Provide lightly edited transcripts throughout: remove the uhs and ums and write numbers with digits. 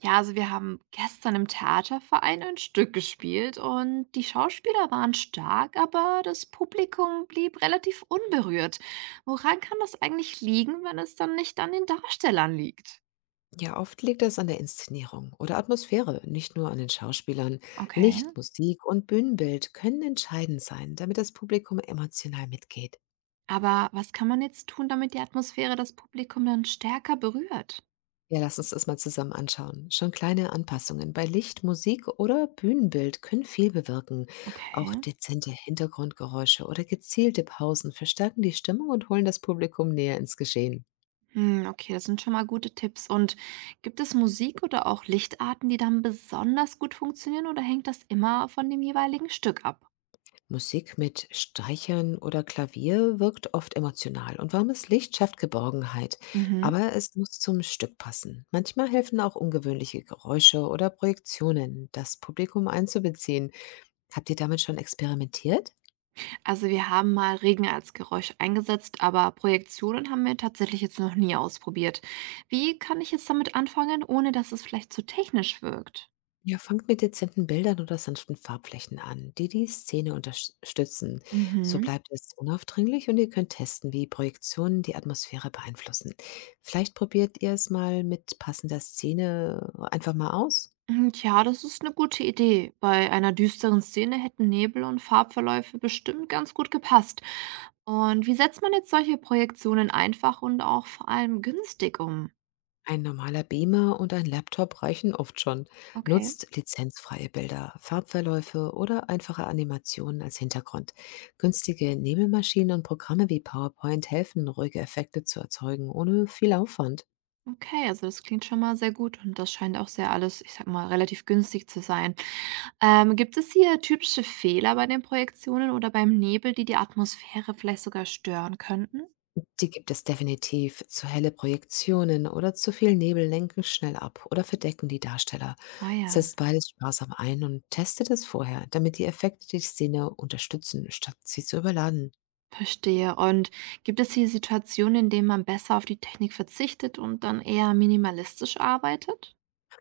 Ja, also wir haben gestern im Theaterverein ein Stück gespielt und die Schauspieler waren stark, aber das Publikum blieb relativ unberührt. Woran kann das eigentlich liegen, wenn es dann nicht an den Darstellern liegt? Ja, oft liegt es an der Inszenierung oder Atmosphäre, nicht nur an den Schauspielern. Okay. Licht, Musik und Bühnenbild können entscheidend sein, damit das Publikum emotional mitgeht. Aber was kann man jetzt tun, damit die Atmosphäre das Publikum dann stärker berührt? Ja, lass uns das mal zusammen anschauen. Schon kleine Anpassungen bei Licht, Musik oder Bühnenbild können viel bewirken. Auch Okay. dezente Hintergrundgeräusche oder gezielte Pausen verstärken die Stimmung und holen das Publikum näher ins Geschehen. Hm, okay, das sind schon mal gute Tipps. Und gibt es Musik oder auch Lichtarten, die dann besonders gut funktionieren, oder hängt das immer von dem jeweiligen Stück ab? Musik mit Streichern oder Klavier wirkt oft emotional und warmes Licht schafft Geborgenheit, Mhm. aber es muss zum Stück passen. Manchmal helfen auch ungewöhnliche Geräusche oder Projektionen, das Publikum einzubeziehen. Habt ihr damit schon experimentiert? Also wir haben mal Regen als Geräusch eingesetzt, aber Projektionen haben wir tatsächlich jetzt noch nie ausprobiert. Wie kann ich jetzt damit anfangen, ohne dass es vielleicht zu technisch wirkt? Ja, fangt mit dezenten Bildern oder sanften Farbflächen an, die die Szene unterstützen. So Mhm. bleibt es unaufdringlich und ihr könnt testen, wie Projektionen die Atmosphäre beeinflussen. Vielleicht probiert ihr es mal mit passender Szene einfach mal aus. Hm, tja, das ist eine gute Idee. Bei einer düsteren Szene hätten Nebel und Farbverläufe bestimmt ganz gut gepasst. Und wie setzt man jetzt solche Projektionen einfach und auch vor allem günstig um? Ein normaler Beamer und ein Laptop reichen oft schon. Okay. Nutzt lizenzfreie Bilder, Farbverläufe oder einfache Animationen als Hintergrund. Günstige Nebelmaschinen und Programme wie PowerPoint helfen, ruhige Effekte zu erzeugen, ohne viel Aufwand. Okay, also das klingt schon mal sehr gut, und das scheint auch sehr alles, ich sag mal, relativ günstig zu sein. Gibt es hier typische Fehler bei den Projektionen oder beim Nebel, die die Atmosphäre vielleicht sogar stören könnten? Die gibt es definitiv. Zu helle Projektionen oder zu viel Nebel lenken schnell ab oder verdecken die Darsteller. Ah ja, Setzt beides sparsam ein und testet es vorher, damit die Effekte die Szene unterstützen, statt sie zu überladen. verstehe. Und gibt es hier Situationen, in denen man besser auf die Technik verzichtet und dann eher minimalistisch arbeitet?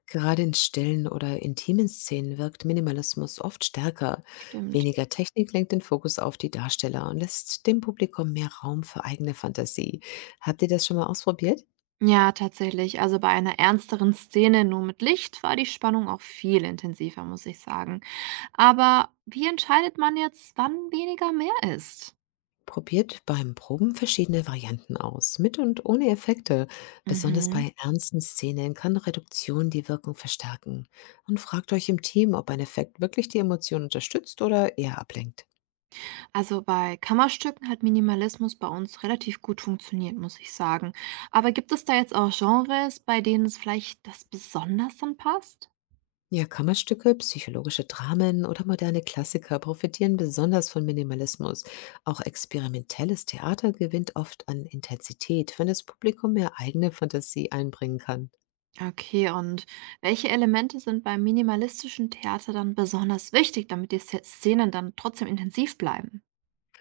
Gerade in stillen oder intimen Szenen wirkt Minimalismus oft stärker. Stimmt. Weniger Technik lenkt den Fokus auf die Darsteller und lässt dem Publikum mehr Raum für eigene Fantasie. Habt ihr das schon mal ausprobiert? Ja, tatsächlich. Also bei einer ernsteren Szene nur mit Licht war die Spannung auch viel intensiver, muss ich sagen. Aber wie entscheidet man jetzt, wann weniger mehr ist? Probiert beim Proben verschiedene Varianten aus, mit und ohne Effekte. Besonders Mhm. bei ernsten Szenen kann Reduktion die Wirkung verstärken. Und fragt euch im Team, ob ein Effekt wirklich die Emotion unterstützt oder eher ablenkt. Also bei Kammerstücken hat Minimalismus bei uns relativ gut funktioniert, muss ich sagen. Aber gibt es da jetzt auch Genres, bei denen es vielleicht das besonders dann passt? Ja, Kammerstücke, psychologische Dramen oder moderne Klassiker profitieren besonders von Minimalismus. Auch experimentelles Theater gewinnt oft an Intensität, wenn das Publikum mehr eigene Fantasie einbringen kann. Okay, und welche Elemente sind beim minimalistischen Theater dann besonders wichtig, damit die Szenen dann trotzdem intensiv bleiben?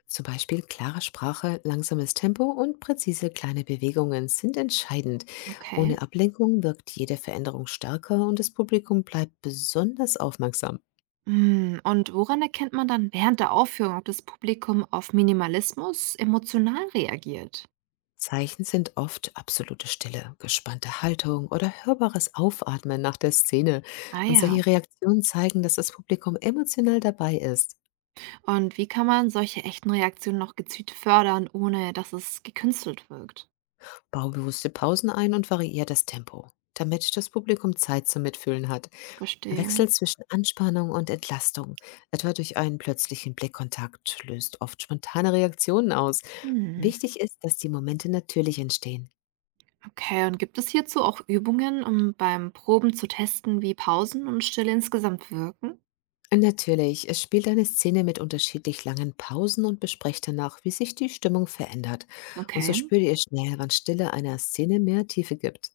Zum Beispiel klare Sprache, langsames Tempo und präzise kleine Bewegungen sind entscheidend. Okay. Ohne Ablenkung wirkt jede Veränderung stärker und das Publikum bleibt besonders aufmerksam. Hm, und woran erkennt man dann während der Aufführung, ob das Publikum auf Minimalismus emotional reagiert? Zeichen sind oft absolute Stille, gespannte Haltung oder hörbares Aufatmen nach der Szene. Ah Und ja. solche Reaktionen zeigen, dass das Publikum emotional dabei ist. Und wie kann man solche echten Reaktionen noch gezielt fördern, ohne dass es gekünstelt wirkt? Bau bewusste Pausen ein und variier das Tempo, damit das Publikum Zeit zum Mitfühlen hat. Verstehe. Wechsel zwischen Anspannung und Entlastung, etwa durch einen plötzlichen Blickkontakt, löst oft spontane Reaktionen aus. Hm. Wichtig ist, dass die Momente natürlich entstehen. Okay, und gibt es hierzu auch Übungen, um beim Proben zu testen, wie Pausen und Stille insgesamt wirken? Natürlich, es spielt eine Szene mit unterschiedlich langen Pausen und besprecht danach, wie sich die Stimmung verändert. Und so Okay. spürt ihr schnell, wann Stille einer Szene mehr Tiefe gibt.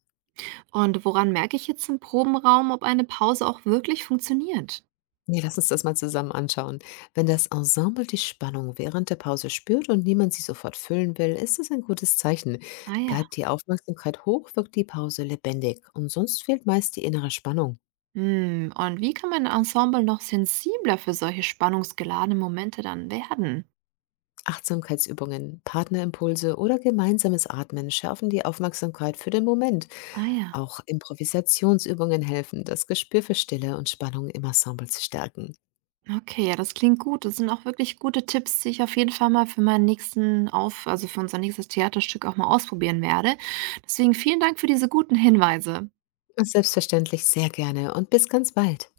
Und woran merke ich jetzt im Probenraum, ob eine Pause auch wirklich funktioniert? Ja, lass uns das mal zusammen anschauen. Wenn das Ensemble die Spannung während der Pause spürt und niemand sie sofort füllen will, ist das ein gutes Zeichen. Ah ja. Bleibt die Aufmerksamkeit hoch, wirkt die Pause lebendig und sonst fehlt meist die innere Spannung. Hm. Und wie kann mein Ensemble noch sensibler für solche spannungsgeladenen Momente dann werden? Achtsamkeitsübungen, Partnerimpulse oder gemeinsames Atmen schärfen die Aufmerksamkeit für den Moment. Ah ja. Auch Improvisationsübungen helfen, das Gespür für Stille und Spannung im Ensemble zu stärken. Okay, ja, das klingt gut. Das sind auch wirklich gute Tipps, die ich auf jeden Fall mal für meinen nächsten auf also, für unser nächstes Theaterstück auch mal ausprobieren werde. Deswegen vielen Dank für diese guten Hinweise. Selbstverständlich sehr gerne und bis ganz bald.